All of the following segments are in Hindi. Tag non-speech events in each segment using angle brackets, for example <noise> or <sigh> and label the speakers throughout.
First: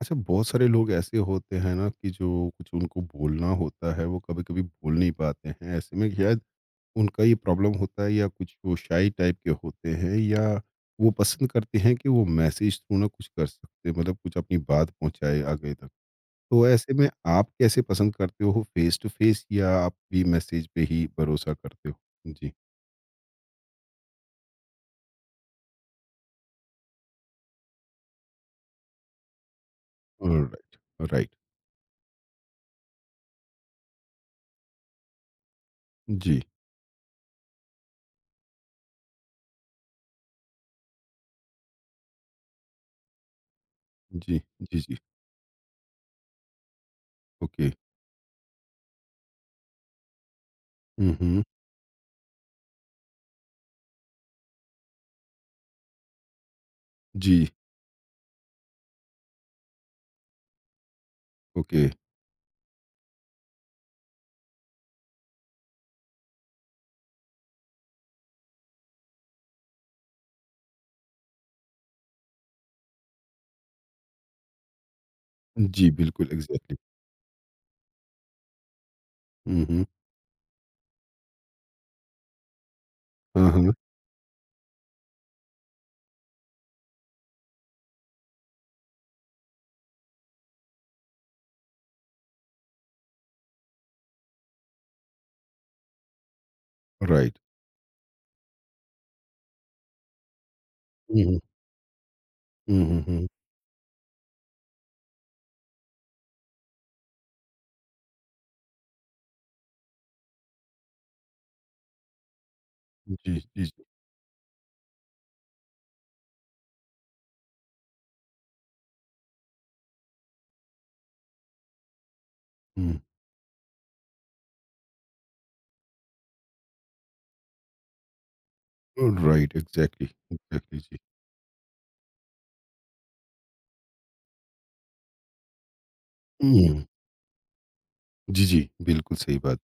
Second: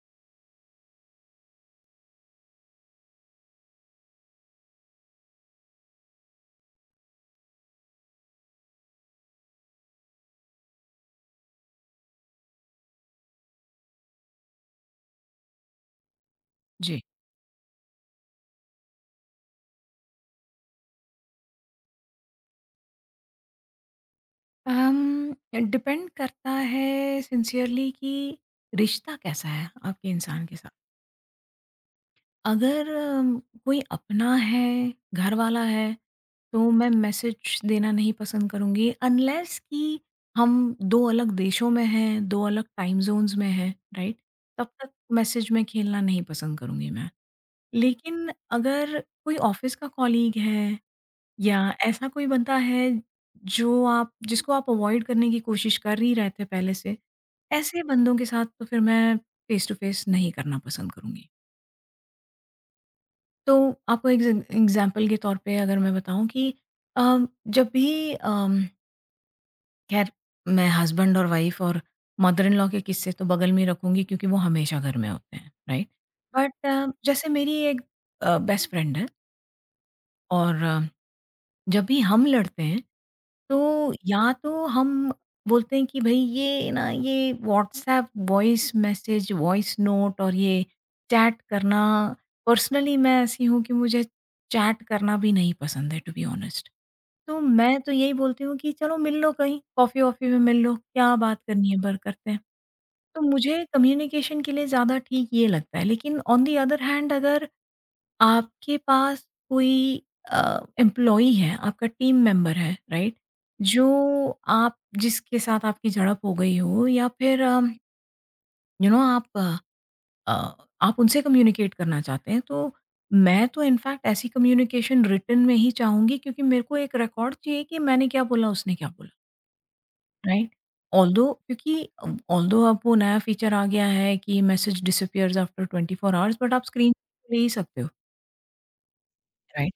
Speaker 1: अच्छा, बहुत सारे लोग ऐसे होते हैं ना कि जो कुछ उनको बोलना होता है वो कभी कभी बोल नहीं पाते हैं। ऐसे में शायद उनका ये प्रॉब्लम होता है या कुछ वो शाई टाइप के होते हैं, या वो पसंद करते हैं कि वो मैसेज थ्रू ना कुछ कर सकते हैं, मतलब कुछ अपनी बात पहुंचाए आगे तक। तो ऐसे
Speaker 2: जी।
Speaker 1: में आप कैसे पसंद करते हो, फेस टू फेस या आप भी मैसेज पे ही भरोसा करते हो? जी।
Speaker 2: um, डिपेंड करता है सिंसियरली कि रिश्ता कैसा है आपके इंसान के साथ।
Speaker 1: राइट। राइट।
Speaker 2: अगर कोई अपना है, घर वाला है,
Speaker 1: जी।
Speaker 2: तो मैं मैसेज देना नहीं पसंद करूँगी, अनलेस कि हम दो अलग देशों में हैं, दो अलग टाइम जोन्स में हैं, राइट।
Speaker 1: जी।
Speaker 2: तब
Speaker 1: जी।
Speaker 2: तक
Speaker 1: जी।
Speaker 2: मैसेज में खेलना नहीं पसंद करूँगी मैं।
Speaker 1: ओके।
Speaker 2: लेकिन अगर कोई ऑफिस का कॉलीग है,
Speaker 1: हम्म,
Speaker 2: या ऐसा कोई बंदा है, जो आप जिसको आप अवॉइड करने की कोशिश कर ही रहे थे पहले से,
Speaker 1: जी।
Speaker 2: ऐसे बंदों के साथ तो फिर मैं फ़ेस टू फ़ेस नहीं करना पसंद करूँगी।
Speaker 1: ओके।
Speaker 2: तो आपको एग्ज़ाम्पल के तौर पे अगर मैं बताऊँ कि अ, जब भी ख़ैर, मैं हस्बैंड और वाइफ़ और मदर इन लॉ के किस्से तो बगल में ही रखूँगी क्योंकि वो हमेशा घर में होते हैं, राइट?
Speaker 1: जी, बिल्कुल एग्जैक्टली।
Speaker 2: बट जैसे मेरी एक बेस्ट फ्रेंड है,
Speaker 1: हम्म।
Speaker 2: और जब भी हम लड़ते हैं,
Speaker 1: हाँ, हाँ,
Speaker 2: तो या तो हम बोलते हैं कि भई ये ना ये WhatsApp voice message, voice note और ये चैट करना, पर्सनली मैं ऐसी हूँ कि मुझे चैट करना भी नहीं पसंद है टू बी ऑनेस्ट।
Speaker 1: राइट।
Speaker 2: तो मैं तो यही बोलती हूँ कि चलो मिल लो कहीं, कॉफ़ी-वॉफ़ी में मिल लो, क्या
Speaker 1: हुँ, हुँ।
Speaker 2: बात करनी है पर करते हैं।
Speaker 1: हुँ, हुँ,
Speaker 2: तो
Speaker 1: हुँ।
Speaker 2: मुझे कम्युनिकेशन के लिए ज़्यादा ठीक ये लगता है। लेकिन ऑन द अदर हैंड, अगर आपके पास कोई एम्प्लॉयी है, आपका टीम मेंबर है, राइट?
Speaker 1: जी, जी, जी।
Speaker 2: जो आप जिसके साथ आपकी झड़प हो गई हो, या फिर अम, यू नो आप अ, अ, आप उनसे कम्युनिकेट करना चाहते हैं, तो
Speaker 1: हुँ।
Speaker 2: मैं तो इनफैक्ट ऐसी कम्युनिकेशन रिटन में ही चाहूँगी, क्योंकि मेरे को एक रिकॉर्ड चाहिए कि मैंने क्या बोला, उसने क्या बोला,
Speaker 1: राइट, एग्ज़ैक्टली।
Speaker 2: राइट?
Speaker 1: एग्ज़ैक्टली, जी।
Speaker 2: ऑल्दो क्योंकि अ, ऑल्दो अब वो नया फीचर आ गया है कि message disappears after 24 hours, but आप
Speaker 1: हुँ।
Speaker 2: स्क्रीन ले ही सकते हो,
Speaker 1: जी, जी, बिल्कुल सही बात।
Speaker 2: राइट?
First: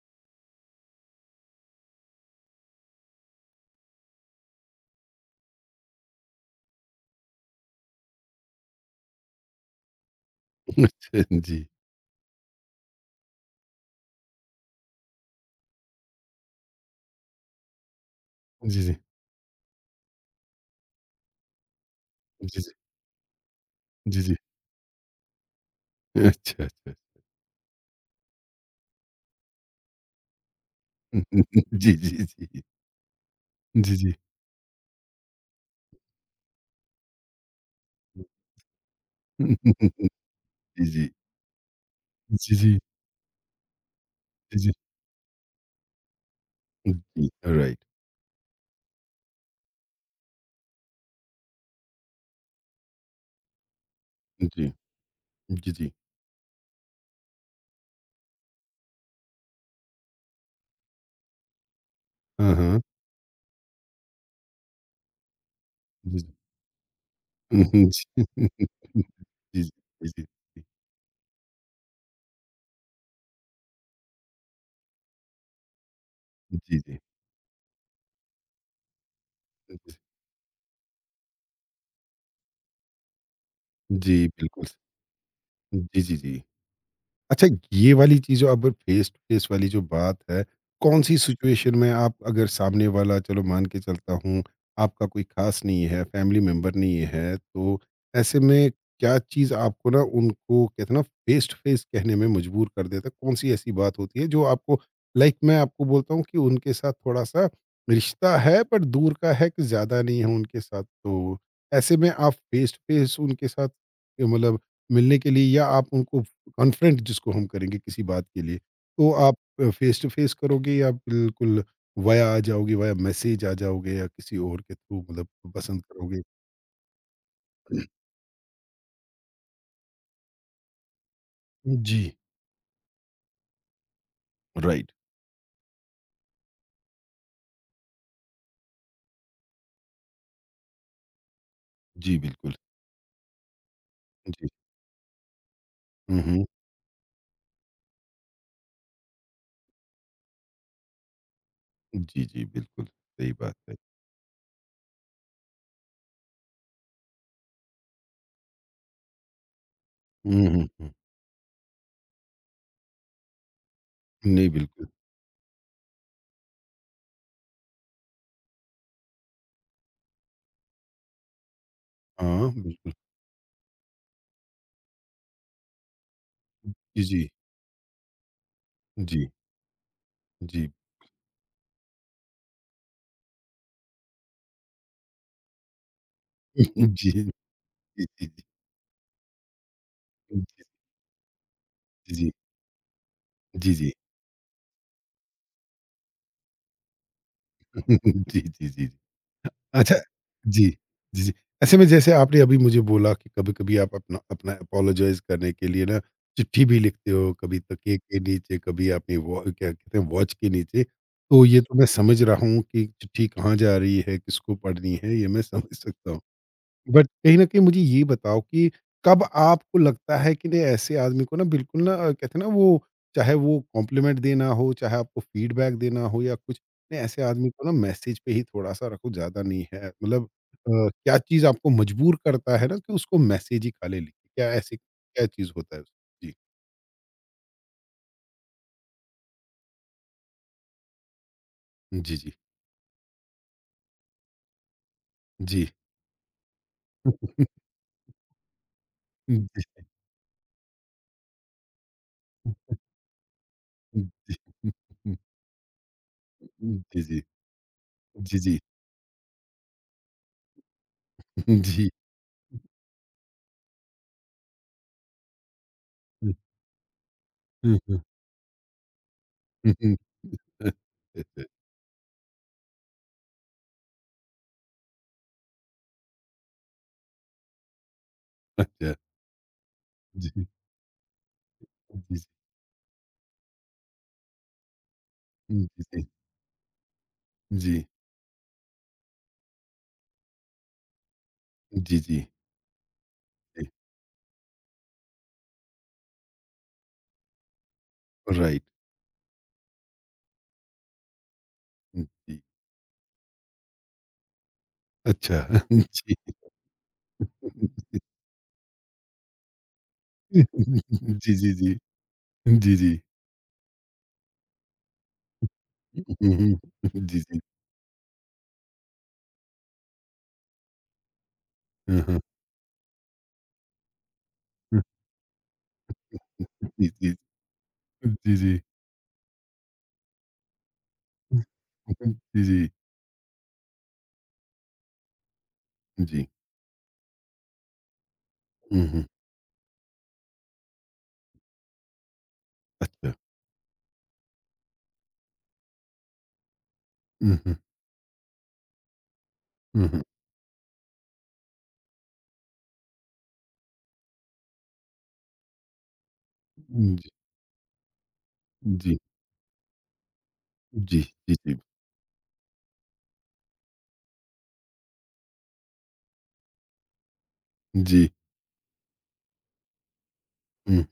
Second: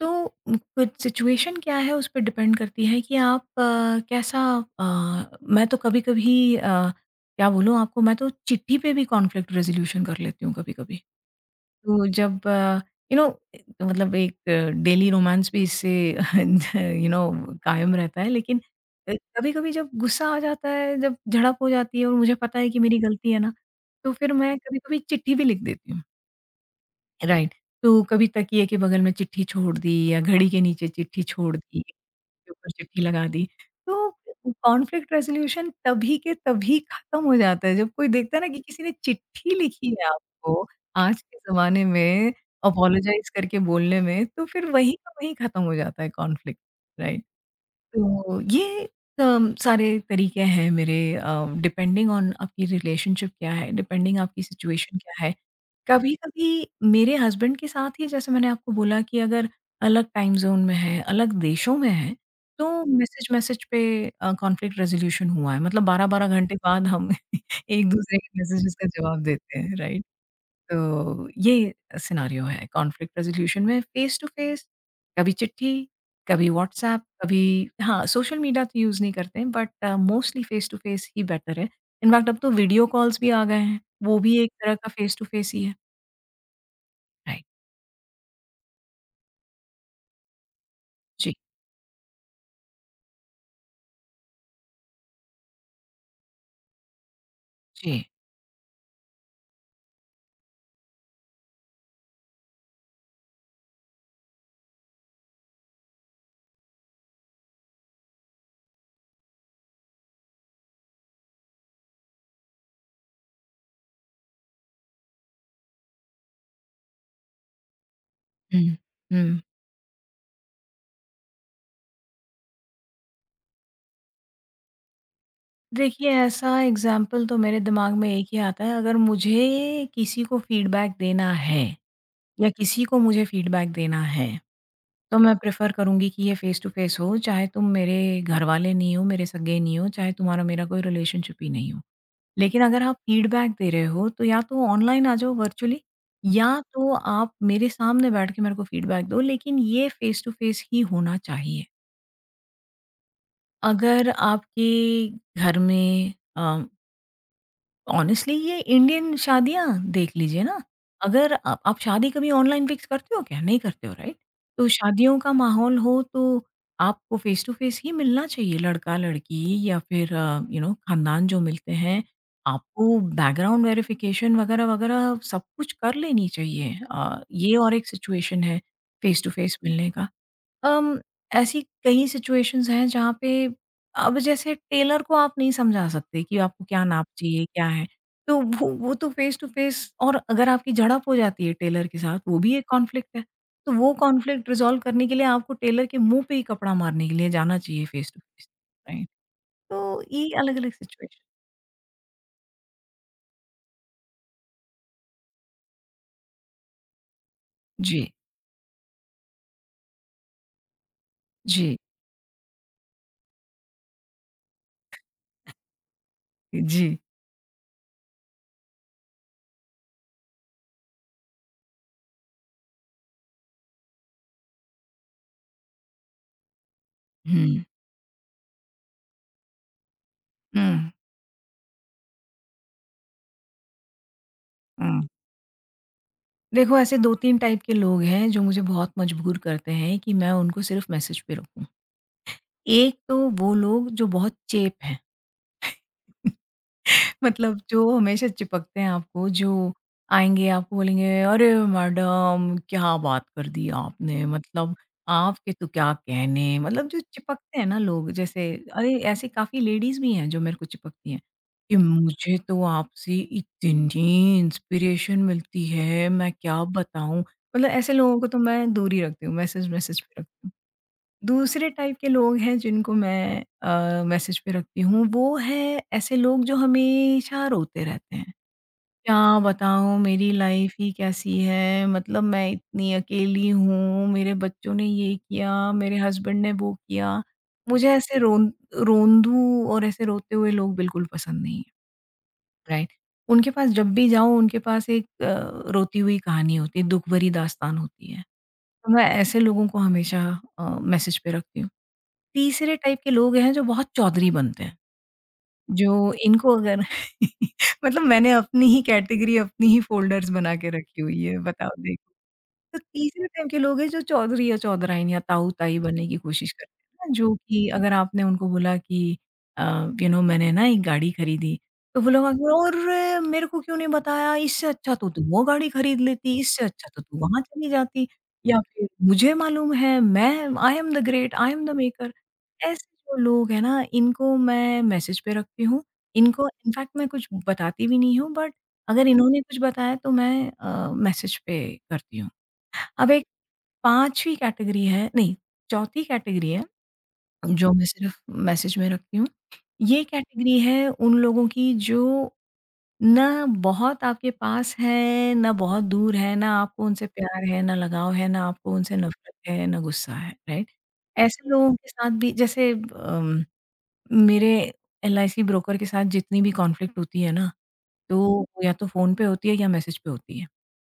Speaker 2: तो कुछ सिचुएशन क्या है उस पे डिपेंड करती है कि आप कैसा अ, मैं तो कभी-कभी क्या बोलूँ आपको, मैं तो चिट्ठी पे भी कॉन्फ्लिक्ट रेज़ोल्यूशन कर लेती हूँ कभी-कभी।
Speaker 1: अच्छा, जी।
Speaker 2: तो जब यू नो मतलब एक डेली रोमांस भी इससे <laughs> यू नो कायम रहता है, लेकिन
Speaker 1: जी, जी।
Speaker 2: कभी-कभी जब गुस्सा आ जाता है, जब झड़प हो जाती है और मुझे पता
Speaker 1: जी,
Speaker 2: है
Speaker 1: जी।
Speaker 2: कि मेरी गलती है ना, तो
Speaker 1: जी,
Speaker 2: फिर
Speaker 1: जी।
Speaker 2: मैं कभी-कभी चिट्ठी भी लिख देती हूँ।
Speaker 1: अच्छा, अच्छा।
Speaker 2: राइट। तो कभी तकिए के बगल में चिट्ठी छोड़ दी, या घड़ी के नीचे चिट्ठी छोड़
Speaker 1: <laughs>
Speaker 2: दी,
Speaker 1: जी, जी,
Speaker 2: के
Speaker 1: जी।
Speaker 2: ऊपर चिट्ठी लगा दी।
Speaker 1: जी,
Speaker 2: तो
Speaker 1: जी।
Speaker 2: कॉन्फ्लिक्ट रेज़ोल्यूशन तभी के तभी खत्म हो जाता है जब कोई देखता है ना कि किसी ने चिट्ठी लिखी है
Speaker 1: <laughs>
Speaker 2: आपको,
Speaker 1: जी, जी।
Speaker 2: आज के ज़माने में
Speaker 1: जी, जी।
Speaker 2: अपोलोजाइज़ करके बोलने में, तो
Speaker 1: जी,
Speaker 2: फिर
Speaker 1: जी।
Speaker 2: वहीं का वहीं खत्म हो जाता है कॉन्फ्लिक्ट, राइट?
Speaker 1: जी, राइट।
Speaker 2: तो ये सारे तरीके हैं मेरे, डिपेंडिंग ऑन आपकी रिलेशनशिप क्या है, डिपेंडिंग आपकी
Speaker 1: जी।
Speaker 2: सिचुएशन क्या है।
Speaker 1: जी, जी।
Speaker 2: कभी-कभी मेरे हस्बैंड के साथ ही, जैसे मैंने आपको बोला कि अगर अलग टाइम ज़ोन में है, अलग देशों में है,
Speaker 1: हाँ, हाँ।
Speaker 2: तो मैसेज-मैसेज पे कॉन्फ्लिक्ट रेज़ोल्यूशन हुआ है। मतलब
Speaker 1: जी,
Speaker 2: 12-12
Speaker 1: जी।
Speaker 2: घंटे बाद हम <laughs>
Speaker 1: <laughs> जी,
Speaker 2: एक-दूसरे के
Speaker 1: जी,
Speaker 2: मैसेजेस का जवाब देते हैं, राइट?
Speaker 1: जी, जी।
Speaker 2: तो ये सिनेरियो है कॉन्फ्लिक्ट रेज़ोल्यूशन में, फ़ेस टू फ़ेस, कभी चिट्ठी, कभी
Speaker 1: जी, जी, जी।
Speaker 2: व्हाट्सएप, कभी हाँ, सोशल मीडिया तो यूज़ नहीं करते हैं, but mostly face to face ही बेटर है। इनफैक्ट अब तो वीडियो कॉल्स भी आ गए हैं,
Speaker 1: जी,
Speaker 2: वो भी एक
Speaker 1: बिल्कुल।
Speaker 2: तरह का फ़ेस टू फ़ेस ही है।
Speaker 1: जी, जी, जी।
Speaker 2: राइट,
Speaker 1: अच्छा, ये वाली चीज़ अब फेस टू फेस वाली जो बात है, कौन सी
Speaker 2: जी,
Speaker 1: सिचुएशन में आप अगर सामने वाला, चलो मान के चलता हूँ, आपका कोई ख़ास नहीं है, फैमिली मेंबर नहीं है, तो
Speaker 2: जी।
Speaker 1: ऐसे में क्या चीज़ आपको ना उनको कहते हैं ना फेस टू फेस कहने में मजबूर कर देता है? कौन-सी ऐसी बात होती है जो आपको, लाइक मैं आपको बोलता हूँ कि उनके साथ थोड़ा-सा रिश्ता है पर दूर का है, कि ज़्यादा नहीं है उनके साथ, तो ऐसे में आप फेस टू फेस उनके साथ, ये मतलब, मिलने के लिए या आप उनको अनफ्रेंड जिसको हम करेंगे किसी बात के लिए।
Speaker 2: हुँ,
Speaker 1: तो आप
Speaker 2: हुँ।
Speaker 1: फेस टू फेस करोगे या बिल्कुल वाया आ जाओगे, वाया मैसेज आ जाओगे या किसी और के थ्रू, मतलब पसंद
Speaker 2: देखिए
Speaker 1: करोगे?
Speaker 2: ऐसा एग्ज़ाम्पल तो मेरे दिमाग में एक ही आता है, अगर मुझे किसी को फ़ीडबैक देना है,
Speaker 1: जी,
Speaker 2: या किसी को मुझे फ़ीडबैक देना है,
Speaker 1: राइट।
Speaker 2: तो मैं प्रेफ़र करूँगी कि ये फ़ेस टू फ़ेस हो, चाहे तुम मेरे घरवाले नहीं हो, मेरे सगे नहीं हो, चाहे तुम्हारा मेरा कोई रिलेशनशिप ही नहीं हो।
Speaker 1: जी, बिल्कुल।
Speaker 2: लेकिन अगर आप फ़ीडबैक दे रहे हो, तो या
Speaker 1: जी।
Speaker 2: तो ऑनलाइन आ जाओ वर्चुअली,
Speaker 1: हुँ, हुँ।
Speaker 2: या तो आप मेरे सामने बैठ के मेरे को फ़ीडबैक दो, लेकिन ये फ़ेस टू फ़ेस ही होना चाहिए।
Speaker 1: जी, जी, बिल्कुल, सही बात है।
Speaker 2: अगर आपके घर में ऑनेस्टली, ये इंडियन शादियाँ देख लीजिए
Speaker 1: हुँ,
Speaker 2: ना,
Speaker 1: हुँ, हुँ।
Speaker 2: अगर आप शादी कभी ऑनलाइन फ़िक्स करते हो क्या? नहीं करते हो, राइट?
Speaker 1: नहीं,
Speaker 2: तो
Speaker 1: बिल्कुल।
Speaker 2: शादियों का माहौल हो, तो आपको फ़ेस टू फ़ेस ही मिलना चाहिए, लड़का-लड़की, या फिर ख़ानदान जो मिलते हैं,
Speaker 1: हाँ, बिल्कुल।
Speaker 2: आपको बैकग्राउंड वेरिफ़िकेशन वग़ैरह-वग़ैरह सब कुछ कर लेनी चाहिए।
Speaker 1: जी, जी।
Speaker 2: ये और एक सिचुएशन है फ़ेस
Speaker 1: जी,
Speaker 2: टू फ़ेस मिलने का।
Speaker 1: जी।
Speaker 2: अम, ऐसी कई सिचुएशंस हैं जहाँ पे, अब जैसे टेलर को आप नहीं समझा सकते कि आपको क्या
Speaker 1: <laughs>
Speaker 2: नाप
Speaker 1: जी, जी,
Speaker 2: चाहिए, क्या है।
Speaker 1: जी,
Speaker 2: तो
Speaker 1: जी।
Speaker 2: वो तो फ़ेस टू फ़ेस, और अगर आपकी झड़प हो जाती है टेलर के
Speaker 1: जी,
Speaker 2: साथ,
Speaker 1: जी, जी।
Speaker 2: वो भी एक कॉन्फ्लिक्ट है। तो वो कॉन्फ्लिक्ट रिज़ॉल्व करने के लिए आपको टेलर के मुँह पे ही कपड़ा मारने के लिए जाना चाहिए फ़ेस टू
Speaker 1: <laughs> जी,
Speaker 2: फ़ेस,
Speaker 1: जी। जी, जी, जी, जी।
Speaker 2: राइट?
Speaker 1: अच्छा।
Speaker 2: तो ये
Speaker 1: जी।
Speaker 2: अलग-अलग सिचुएशन।
Speaker 1: जी, जी। ऐसे में जैसे आपने अभी मुझे बोला कि कभी-कभी आप अपना अपना एपोलोजाइज़ करने के लिए ना चिट्ठी भी लिखते हो, कभी तकिए
Speaker 2: जी,
Speaker 1: के नीचे, कभी अपनी वॉ क्या कहते हैं वॉच के नीचे। तो ये तो
Speaker 2: जी,
Speaker 1: मैं समझ रहा हूँ कि चिट्ठी कहाँ जा रही है, किसको पढ़नी है, ये मैं समझ सकता हूँ।
Speaker 2: जी।
Speaker 1: बट कहीं न कहीं मुझे ये बताओ कि कब आपको लगता है कि नहीं, ऐसे आदमी को ना बिल्कुल ना, कहते हैं ना वो, चाहे वो कॉम्प्लीमेंट देना हो, चाहे आपको फीडबैक देना हो या कुछ, नहीं ऐसे आदमी को
Speaker 2: हुँ,
Speaker 1: ना मैसेज पे ही थोड़ा-सा रखो, ज़्यादा नहीं है। मतलब
Speaker 2: हुँ,
Speaker 1: क्या चीज़ आपको मजबूर करता है ना कि उसको मैसेज ही खाली लिखें? क्या ऐसी
Speaker 2: हुँ।
Speaker 1: क्या चीज़ होता है उसमें? जी।
Speaker 2: देखो ऐसे 2-3 टाइप के लोग हैं जो मुझे बहुत मजबूर करते हैं कि मैं उनको सिर्फ़ मैसेज पे रखूँ।
Speaker 1: जी, जी।
Speaker 2: एक तो वो लोग जो बहुत चेप हैं।
Speaker 1: जी।
Speaker 2: <laughs> मतलब जो हमेशा चिपकते हैं आपको, जो
Speaker 1: जी।
Speaker 2: आएँगे आपको बोलेंगे, "अरे मैडम क्या बात कर दी आपने, मतलब
Speaker 1: जी।
Speaker 2: आपके तो क्या कहने।" मतलब जो
Speaker 1: जी, जी।
Speaker 2: चिपकते हैं ना लोग,
Speaker 1: जी,
Speaker 2: जैसे
Speaker 1: जी।
Speaker 2: अरे ऐसी काफ़ी लेडीज़ भी हैं जो मेरे को चिपकती हैं कि
Speaker 1: जी।
Speaker 2: मुझे तो आपसे इतनी इंस्पिरेशन मिलती है, मैं
Speaker 1: <laughs>
Speaker 2: क्या बताऊँ। मतलब
Speaker 1: हुँ,
Speaker 2: ऐसे
Speaker 1: हुँ।
Speaker 2: लोगों को तो मैं दूर ही रखती हूँ, मैसेज
Speaker 1: हुँ, हुँ।
Speaker 2: मैसेज पे रखती हूँ। दूसरे टाइप के लोग हैं जिनको मैं मैसेज पे रखती हूँ, वो है ऐसे लोग जो हमेशा रोते रहते हैं।
Speaker 1: अच्छा।
Speaker 2: क्या बताऊँ मेरी
Speaker 1: जी।
Speaker 2: लाइफ़ ही कैसी है,
Speaker 1: जी,
Speaker 2: मतलब
Speaker 1: जी।
Speaker 2: मैं इतनी अकेली हूँ, मेरे बच्चों ने ये किया,
Speaker 1: हुँ, जी,
Speaker 2: मेरे
Speaker 1: जी।
Speaker 2: हस्बैंड ने वो किया।
Speaker 1: जी,
Speaker 2: मुझे ऐसे रोन रोंदू और ऐसे रोते हुए लोग बिल्कुल पसंद नहीं है,
Speaker 1: जी, जी,
Speaker 2: राइट? उनके पास
Speaker 1: जी।
Speaker 2: जब भी जाऊँ उनके पास एक रोती हुई कहानी होती है, दुःख भरी दास्तान होती है।
Speaker 1: राइट।
Speaker 2: तो मैं ऐसे लोगों को हमेशा मैसेज पे रखती हूँ।
Speaker 1: जी।
Speaker 2: तीसरे टाइप के लोग हैं जो बहुत चौधरी बनते हैं,
Speaker 1: अच्छा। <laughs>
Speaker 2: जो
Speaker 1: जी।
Speaker 2: इनको अगर <laughs> मतलब मैंने अपनी ही कैटेगरी, अपनी ही फ़ोल्डर्स
Speaker 1: जी,
Speaker 2: बना के रखी हुई है,
Speaker 1: जी,
Speaker 2: बताओ
Speaker 1: जी।
Speaker 2: देखो।
Speaker 1: जी,
Speaker 2: तो
Speaker 1: जी।
Speaker 2: तीसरे टाइम के लोग हैं जो चौधरी या चौधराइन या ताऊ-ताई बनने की
Speaker 1: हुँ,
Speaker 2: कोशिश
Speaker 1: हुँ।
Speaker 2: करते हैं ना,
Speaker 1: जी,
Speaker 2: जो
Speaker 1: जी।
Speaker 2: कि अगर आपने उनको बोला कि अ, मैंने ना एक गाड़ी खरीदी,
Speaker 1: हाँ,
Speaker 2: तो वो
Speaker 1: हाँ।
Speaker 2: लोग आगे "अरे! मेरे को क्यों नहीं बताया? इससे अच्छा तो तू वो गाड़ी खरीद लेती, इससे
Speaker 1: जी,
Speaker 2: अच्छा तो
Speaker 1: जी।
Speaker 2: तू वहाँ चली जाती",
Speaker 1: जी,
Speaker 2: या
Speaker 1: जी।
Speaker 2: फिर "मुझे मालूम है, मैं I am the great, I am the
Speaker 1: जी,
Speaker 2: मेकर।"
Speaker 1: जी।
Speaker 2: ऐसे जो लोग हैं ना, इनको मैं मैसेज पे रखती हूँ।
Speaker 1: जी।
Speaker 2: इनको इनफैक्ट मैं कुछ बताती भी नहीं हूँ, बट
Speaker 1: हुँ, हुँ।
Speaker 2: अगर इन्होंने कुछ बताया तो मैं मैसेज पे करती हूँ। अब
Speaker 1: अच्छा।
Speaker 2: एक 5वीं कैटेगरी है नहीं, चौथी कैटेगरी है,
Speaker 1: हुँ, हुँ।
Speaker 2: जो मैं सिर्फ़ मैसेज में रखती हूँ।
Speaker 1: हुँ, हुँ।
Speaker 2: ये कैटेगरी है उन लोगों की जो ना बहुत आपके पास है, ना बहुत दूर है, ना आपको उनसे
Speaker 1: जी,
Speaker 2: प्यार है, ना लगाव है, ना आपको उनसे
Speaker 1: जी,
Speaker 2: नफ़रत है, ना गुस्सा है, राइट?
Speaker 1: जी, जी,
Speaker 2: ऐसे
Speaker 1: जी।
Speaker 2: लोगों के साथ भी जैसे मेरे एलआईसी ब्रोकर के साथ जितनी भी कॉन्फ्लिक्ट होती है ना,
Speaker 1: जी।
Speaker 2: तो वो या तो फ़ोन पे होती है या मैसेज पे होती है।
Speaker 1: हुँ,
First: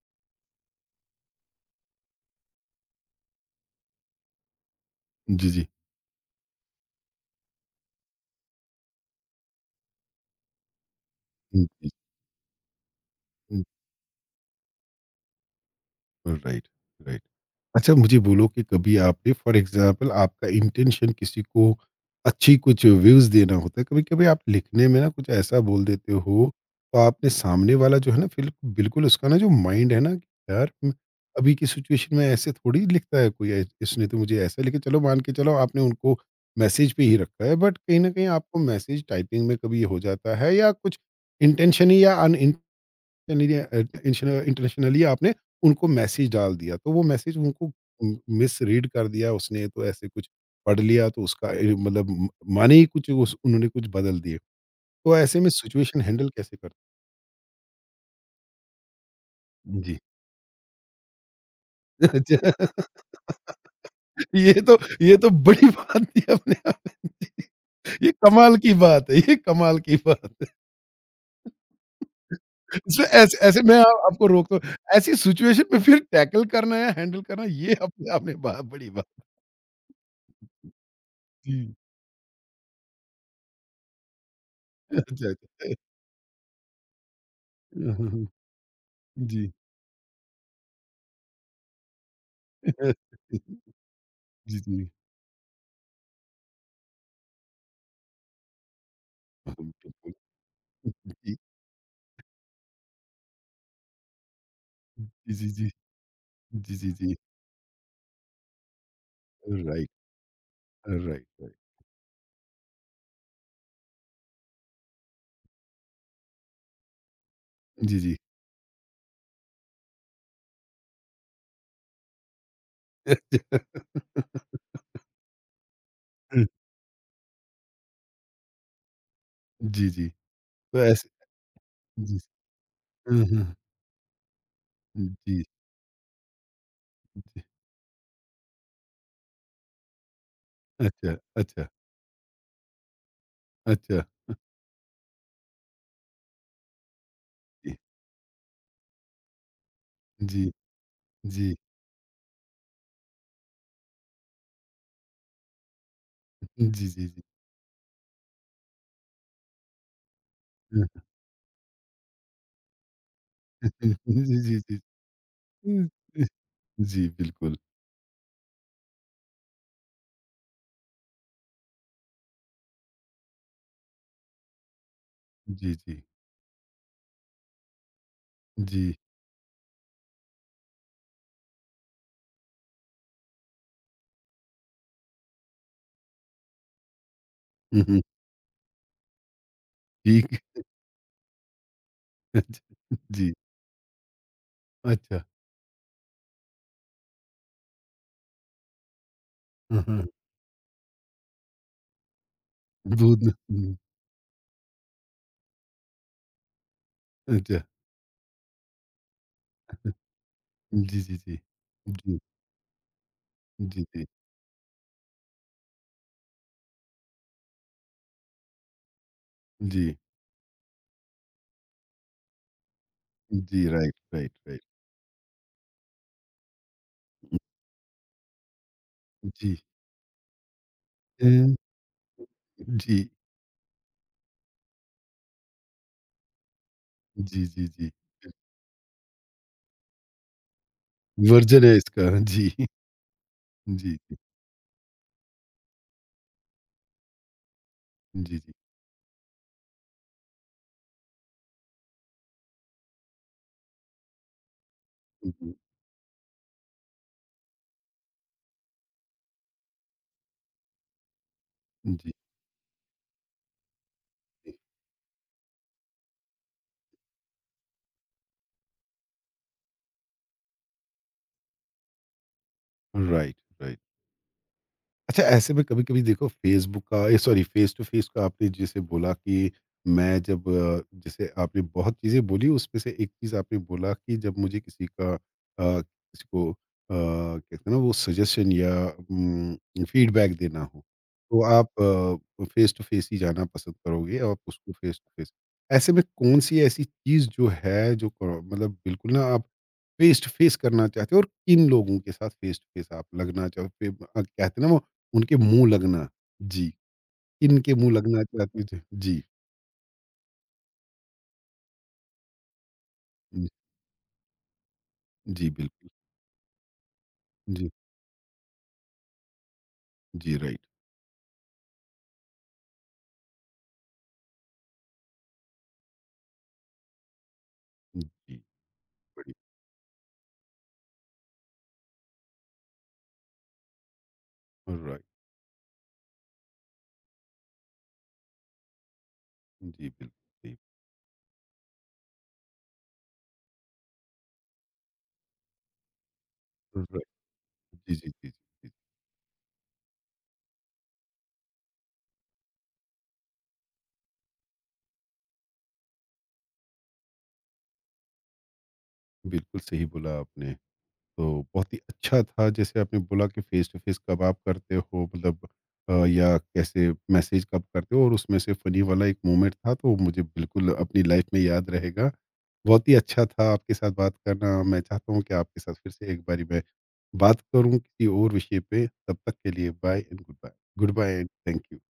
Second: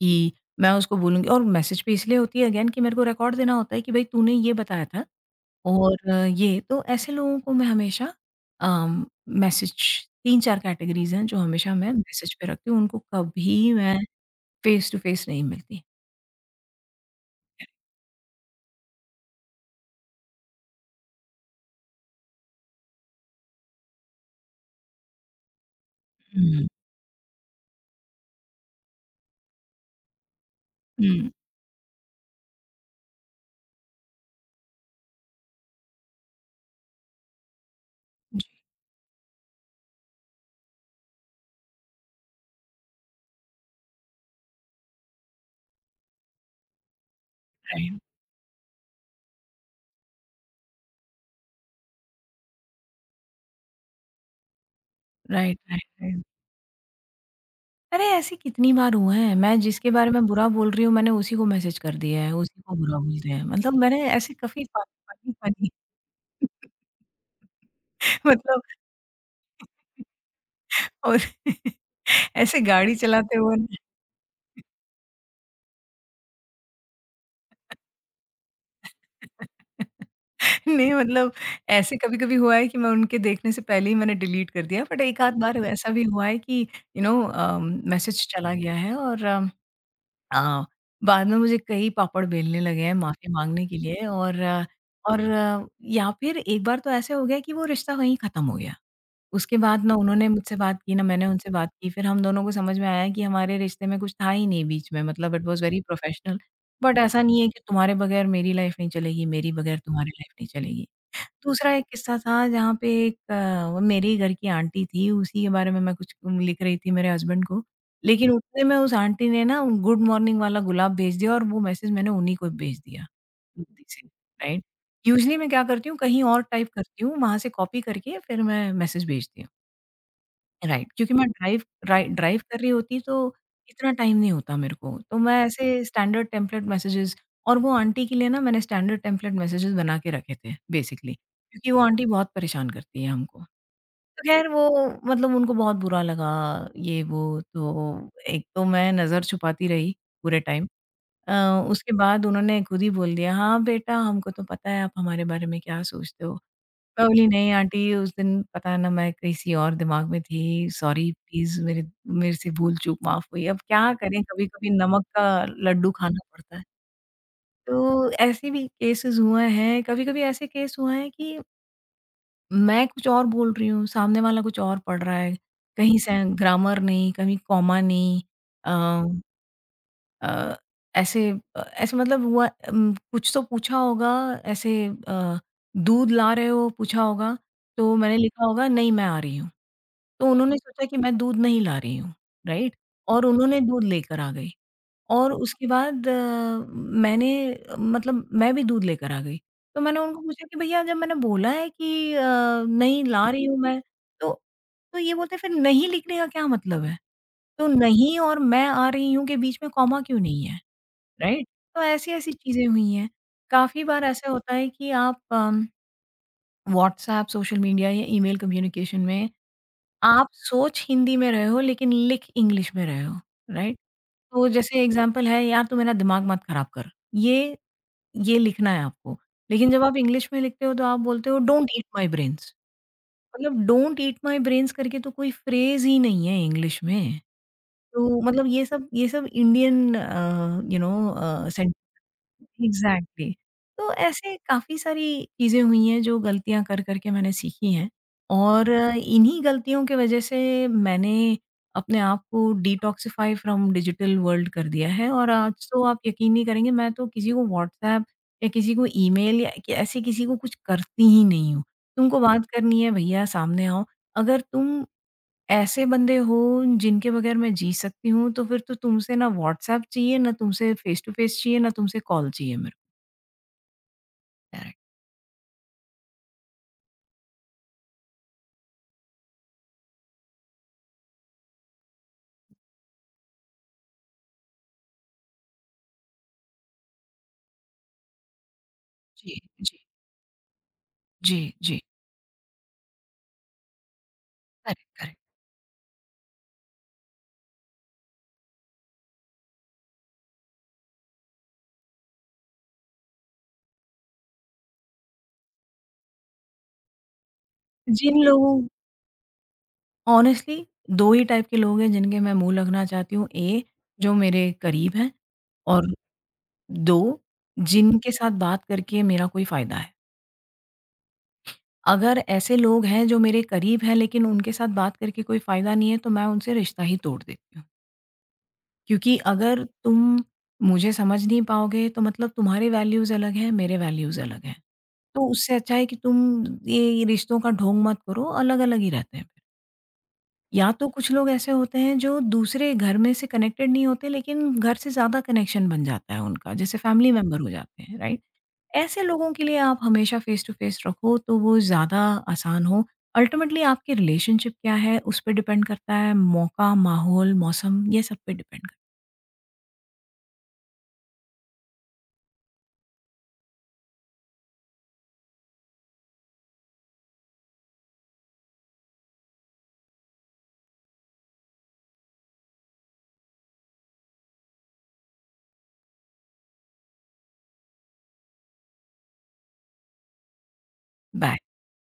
Speaker 2: कि मैं उसको बोलूँगी, और मैसेज पे इसलिए होती है अगेन कि मेरे को रिकॉर्ड देना होता है कि भई तूने ये बताया था
Speaker 1: जी, जी।
Speaker 2: और ये तो ऐसे लोगों को मैं हमेशा मैसेज। 3-4 कैटेगरीज़ हैं जो
Speaker 1: हुँ,
Speaker 2: हमेशा
Speaker 1: जी।
Speaker 2: मैं मैसेज पे रखती हूँ, उनको
Speaker 1: हुँ,
Speaker 2: कभी मैं फ़ेस टू फ़ेस नहीं मिलती।
Speaker 1: Right, right. अच्छा मुझे बोलो कि कभी आपने, फॉर एग्जांपल, आपका इंटेंशन किसी को अच्छी कुछ व्यूज़ देना होता है, कभी-कभी आप लिखने में ना कुछ ऐसा बोल देते हो,
Speaker 2: हुँ,
Speaker 1: तो आपने सामने वाला जो है ना, फिल बिल्कुल उसका ना जो माइंड है ना कि यार
Speaker 2: हुँ।
Speaker 1: अभी की सिचुएशन में ऐसे थोड़ी लिखता है कोई, ऐ इसने तो मुझे ऐसा, लेकिन चलो मान के चलो आपने उनको मैसेज पे ही रखा है, बट कहीं न कहीं
Speaker 2: जी,
Speaker 1: आपको मैसेज टाइपिंग में कभी हो जाता है या कुछ इंटेंशन ही या अन, इंडिया अ, इंशना इंटरनेशनली आपने उनको मैसेज डाल दिया, तो वो मैसेज उनको
Speaker 2: राइट,
Speaker 1: मिसरीड कर दिया उसने, तो ऐसे कुछ पढ़ लिया तो उसका ए मतलब म माने ही कुछ, उस उन्होंने कुछ बदल दिए। तो ऐसे में
Speaker 2: right, right,
Speaker 1: situation
Speaker 2: right.
Speaker 1: Handle कैसे कर?
Speaker 2: अरे! ऐसे कितनी बार हुआ है, मैं जिसके
Speaker 1: जी।
Speaker 2: बारे में बुरा बोल रही हूँ मैंने उसी को मैसेज कर
Speaker 1: <laughs>
Speaker 2: दिया है, उसी
Speaker 1: अच्छा,
Speaker 2: को बुरा बोल दिया है। मतलब मैंने ऐसे
Speaker 1: ये
Speaker 2: काफ़ी
Speaker 1: तो
Speaker 2: फन
Speaker 1: ये तो
Speaker 2: फनी
Speaker 1: बड़ी
Speaker 2: फनी
Speaker 1: बात थी अपने आप में। ये
Speaker 2: <laughs>
Speaker 1: कमाल
Speaker 2: मतलब
Speaker 1: की बात है, ये कमाल की बात।
Speaker 2: और <laughs> ऐसे गाड़ी
Speaker 1: इसमें
Speaker 2: चलाते
Speaker 1: ऐसे
Speaker 2: हुए
Speaker 1: ऐसे मैं आप आपको रोकता हूँ, ऐसी सिचुएशन में फिर टैकल करना या हैंडल करना ये अपने आप में बा बड़ी बात।
Speaker 2: <laughs> नहीं मतलब,
Speaker 1: जी।
Speaker 2: ऐसे कभी-कभी हुआ है कि मैं उनके देखने से पहले ही मैंने डिलीट कर दिया, बट एक
Speaker 1: अच्छा,
Speaker 2: आध बार
Speaker 1: अच्छा।
Speaker 2: ऐसा
Speaker 1: <laughs>
Speaker 2: भी हुआ है कि
Speaker 1: हुँ, हुँ, हुँ।
Speaker 2: मैसेज चला गया है, और
Speaker 1: जी।
Speaker 2: बाद में मुझे कई पापड़ बेलने लगे
Speaker 1: अ,
Speaker 2: हैं माफ़ी माँगने के लिए, और
Speaker 1: जी,
Speaker 2: अ,
Speaker 1: जी।
Speaker 2: और अ, या फिर एक बार तो ऐसे हो गया कि वो रिश्ता वहीं खत्म हो गया।
Speaker 1: हाँ,
Speaker 2: उसके बाद ना
Speaker 1: बिल्कुल।
Speaker 2: उन्होंने मुझसे बात की, ना मैंने
Speaker 1: जी,
Speaker 2: उनसे बात की, फिर हम दोनों को समझ में आया कि हमारे रिश्ते में कुछ था ही नहीं बीच में, मतलब इट
Speaker 1: जी,
Speaker 2: वाज़
Speaker 1: जी।
Speaker 2: Very professional.
Speaker 1: जी, जी,
Speaker 2: बट
Speaker 1: जी।
Speaker 2: ऐसा नहीं है कि तुम्हारे बगैर मेरी लाइफ़ नहीं चलेगी, मेरी बगैर
Speaker 1: राइट,
Speaker 2: तुम्हारी लाइफ़ नहीं चलेगी।
Speaker 1: Right, right.
Speaker 2: दूसरा एक किस्सा था जहाँ पे एक वो मेरे ही घर की आंटी थी, उसी के बारे में मैं कुछ लिख रही थी मेरे हस्बैंड को।
Speaker 1: जी, जी।
Speaker 2: लेकिन उतने में उस आंटी ने ना गुड मॉर्निंग वाला गुलाब भेज दिया, और वो मैसेज मैंने उन्हीं को भेज दिया गलती से, राइट? यूजुअली मैं क्या करती हूँ, कहीं और
Speaker 1: हुँ,
Speaker 2: टाइप करती हूँ, वहाँ से कॉपी करके फिर मैं मैसेज भेजती हूँ।
Speaker 1: जी, जी। तो
Speaker 2: राइट,
Speaker 1: ऐसे।
Speaker 2: क्योंकि मैं ड्राइव ड्राइ
Speaker 1: जी।
Speaker 2: ड्राइव कर रही होती
Speaker 1: हुँ,
Speaker 2: तो
Speaker 1: हुँ।
Speaker 2: इतना टाइम नहीं होता मेरे को,
Speaker 1: जी,
Speaker 2: तो
Speaker 1: जी।
Speaker 2: मैं ऐसे स्टैंडर्ड टेम्पलेट मैसेजेज़। और वो आंटी के लिए ना मैंने स्टैंडर्ड टेम्पलेट मैसेजेज़ बना के रखे थे बेसिकली,
Speaker 1: अच्छा, अच्छा,
Speaker 2: क्योंकि वो आंटी बहुत परेशान करती है हमको।
Speaker 1: अच्छा।
Speaker 2: तो ख़ैर वो मतलब उनको बहुत बुरा लगा ये वो,
Speaker 1: जी,
Speaker 2: तो एक तो मैं नज़र छुपाती रही पूरे
Speaker 1: जी,
Speaker 2: टाइम। अ,
Speaker 1: जी।
Speaker 2: उसके बाद उन्होंने खुद ही बोल दिया, "हाँ बेटा, हमको तो पता है आप हमारे बारे में क्या सोचते हो।"
Speaker 1: जी, जी, जी।
Speaker 2: बोली, "नहीं आंटी उस दिन पता है ना मैं किसी और दिमाग में थी, सॉरी प्लीज़ मेरे मेरे से भूल-चूक माफ़ हुई।" अब क्या करें
Speaker 1: जी, जी,
Speaker 2: कभी-कभी
Speaker 1: जी।
Speaker 2: नमक का
Speaker 1: हुँ,
Speaker 2: लड्डू खाना पड़ता है।
Speaker 1: जी, बिल्कुल।
Speaker 2: तो ऐसे भी केसेज़ हुए हैं, कभी-कभी ऐसे केस हुए हैं कि मैं कुछ और बोल रही हूँ, सामने वाला कुछ और पढ़ रहा है।
Speaker 1: जी,
Speaker 2: कहीं
Speaker 1: जी,
Speaker 2: से ग्रामर नहीं, कहीं कॉमा नहीं।
Speaker 1: जी।
Speaker 2: अ अ, ऐसे ऐसे मतलब हुआ, कुछ तो पूछा होगा। ऐसे अ, दूध ला रहे हो पूछा होगा,
Speaker 1: हुँ,
Speaker 2: तो
Speaker 1: हुँ।
Speaker 2: मैंने लिखा होगा नहीं मैं आ रही हूँ। तो
Speaker 1: ठीक।
Speaker 2: उन्होंने सोचा कि मैं दूध नहीं ला रही हूँ,
Speaker 1: अच्छा,
Speaker 2: राइट? और
Speaker 1: जी।
Speaker 2: उन्होंने दूध लेकर आ गई।
Speaker 1: अच्छा।
Speaker 2: और उसके बाद मैंने, मतलब मैं भी दूध लेकर आ गई। तो
Speaker 1: हाँ,
Speaker 2: मैंने
Speaker 1: हाँ।
Speaker 2: उनको पूछा कि भैया जब मैंने बोला है कि नहीं
Speaker 1: दूध।
Speaker 2: ला रही हूँ
Speaker 1: हुँ,
Speaker 2: मैं, तो तो ये बोलते हैं फिर नहीं लिखने का क्या मतलब है?
Speaker 1: अच्छा।
Speaker 2: तो नहीं और मैं आ रही हूँ के बीच में कॉमा क्यों नहीं है?
Speaker 1: जी, जी, जी।
Speaker 2: राइट? तो
Speaker 1: जी,
Speaker 2: ऐसी-ऐसी चीज़ें हुई हैं। काफ़ी
Speaker 1: जी,
Speaker 2: बार
Speaker 1: जी।
Speaker 2: ऐसा होता है कि आप व्हाट्सऐप, सोशल मीडिया या ईमेल कम्युनिकेशन में
Speaker 1: जी।
Speaker 2: आप सोच हिंदी में रहे हो लेकिन लिख इंग्लिश में रहे हो,
Speaker 1: जी,
Speaker 2: राइट?
Speaker 1: राइट, राइट,
Speaker 2: तो
Speaker 1: राइट।
Speaker 2: जैसे एग्ज़ाम्पल है, यार तू मेरा दिमाग मत खराब कर, ये ये लिखना है आपको।
Speaker 1: जी।
Speaker 2: लेकिन जब आप इंग्लिश में लिखते हो तो आप
Speaker 1: अ,
Speaker 2: बोलते हो डोंट ईट माय ब्रेन्स,
Speaker 1: जी,
Speaker 2: मतलब डोंट ईट माय ब्रेन्स करके तो कोई फ्रेज़ ही नहीं है इंग्लिश में।
Speaker 1: जी, जी, जी।
Speaker 2: तो मतलब ये सब Indian you know
Speaker 1: version
Speaker 2: sentence
Speaker 1: है इसका जी। <laughs>
Speaker 2: एग्ज़ैक्टली। तो
Speaker 1: जी, जी,
Speaker 2: ऐसे काफ़ी सारी चीज़ें हुई हैं जो गलतियाँ कर के मैंने सीखी हैं।
Speaker 1: जी, जी,
Speaker 2: और इन्हीं गलतियों की वज़ह से मैंने अपने आप को डिटॉक्सिफ़ाई फ्रॉम डिजिटल वर्ल्ड कर दिया है। और
Speaker 1: जी,
Speaker 2: आज तो आप यकीन नहीं करेंगे, मैं तो किसी को व्हाट्सऐप या किसी को ईमेल या कि ऐसे किसी को कुछ करती ही नहीं हूँ।
Speaker 1: जी,
Speaker 2: तुमको बात करनी है भैया सामने आओ। अगर तुम ऐसे बंदे हो जिनके बगैर मैं जी सकती हूँ तो फिर तो तुमसे ना व्हाट्सऐप चाहिए, ना तुमसे फ़ेस टू फ़ेस चाहिए, ना तुमसे कॉल चाहिए मुझे।
Speaker 1: Right, right.
Speaker 2: करेक्ट,
Speaker 1: अच्छा, ऐसे में कभी-कभी देखो, फ़ेस टू फ़ेस का आपने जैसे बोला कि, मैं जब जैसे आपने बहुत चीज़ें बोली उसमें से एक चीज़ आपने बोला कि जब मुझे किसी का किसी को कहते हैं ना वो, सजेशन या
Speaker 2: जी, जी,
Speaker 1: फ़ीडबैक देना हो,
Speaker 2: जी,
Speaker 1: तो
Speaker 2: जी,
Speaker 1: आप फ़ेस टू फ़ेस ही जाना पसंद करोगे आप उसको,
Speaker 2: correct,
Speaker 1: face to
Speaker 2: correct.
Speaker 1: Face. ऐसे में कौन-सी ऐसी चीज़ जो है जो मतलब बिल्कुल ना आप फ़ेस टू फ़ेस करना चाहते हो और किन लोगों के साथ फ़ेस टू फ़ेस आप लगना चाहो? कहते हैं ना वो, उनके मुँह लगना। जी, इनके मुँह
Speaker 2: जिन
Speaker 1: लगना
Speaker 2: लोगों,
Speaker 1: चाहती थी। जी,
Speaker 2: ऑनेस्टली 2 ही टाइप के लोग हैं जिनके मैं मुँह लगना चाहती हूँ,
Speaker 1: हुँ,
Speaker 2: ए जो मेरे करीब हैं
Speaker 1: जी, बिल्कुल।
Speaker 2: और 2
Speaker 1: जी,
Speaker 2: जिनके साथ बात करके मेरा कोई फ़ायदा है।
Speaker 1: जी, राइट।
Speaker 2: अगर ऐसे लोग हैं जो मेरे करीब हैं लेकिन उनके साथ बात करके कोई फ़ायदा नहीं है तो मैं उनसे रिश्ता ही तोड़ देती हूँ।
Speaker 1: जी,
Speaker 2: क्योंकि
Speaker 1: बड़ी
Speaker 2: अगर तुम मुझे समझ नहीं पाओगे तो मतलब तुम्हारे वैल्यूज़ अलग हैं, मेरे वैल्यूज़ अलग हैं।
Speaker 1: राइट।
Speaker 2: तो उससे अच्छा है कि तुम ये रिश्तों का ढोंग मत करो, अलग-अलग ही रहते हैं फिर।
Speaker 1: जी, बिल्कुल सही।
Speaker 2: या तो कुछ लोग ऐसे होते हैं जो दूसरे घर में से कनेक्टेड नहीं होते लेकिन घर से ज़्यादा कनेक्शन बन जाता है उनका, जैसे
Speaker 1: राइट।
Speaker 2: फैमिली मेंबर हो जाते
Speaker 1: जी,
Speaker 2: हैं,
Speaker 1: जी,
Speaker 2: राइट?
Speaker 1: जी, जी, जी।
Speaker 2: ऐसे लोगों के लिए आप हमेशा फ़ेस टू फ़ेस रखो तो वो ज़्यादा आसान हो। अल्टीमेटली आपकी रिलेशनशिप क्या है, उस पे डिपेंड करता है, मौका, माहौल, मौसम ये सब पे डिपेंड कर
Speaker 1: बिल्कुल सही बोला आपने। तो बहुत ही अच्छा था, जैसे आपने बोला कि फेस टू फेस कब आप करते हो, मतलब या कैसे मैसेज कब करते हो, और उसमें से फनी वाला एक मोमेंट था तो मुझे बिल्कुल अपनी लाइफ में याद रहेगा। बहुत ही अच्छा था आपके साथ बात करना। मैं चाहता हूँ कि आपके साथ फिर से एक बारी मैं बात करूँ किसी और विषय पे। तब तक के लिए bye and goodbye. Goodbye and
Speaker 2: bye.
Speaker 1: Thank you.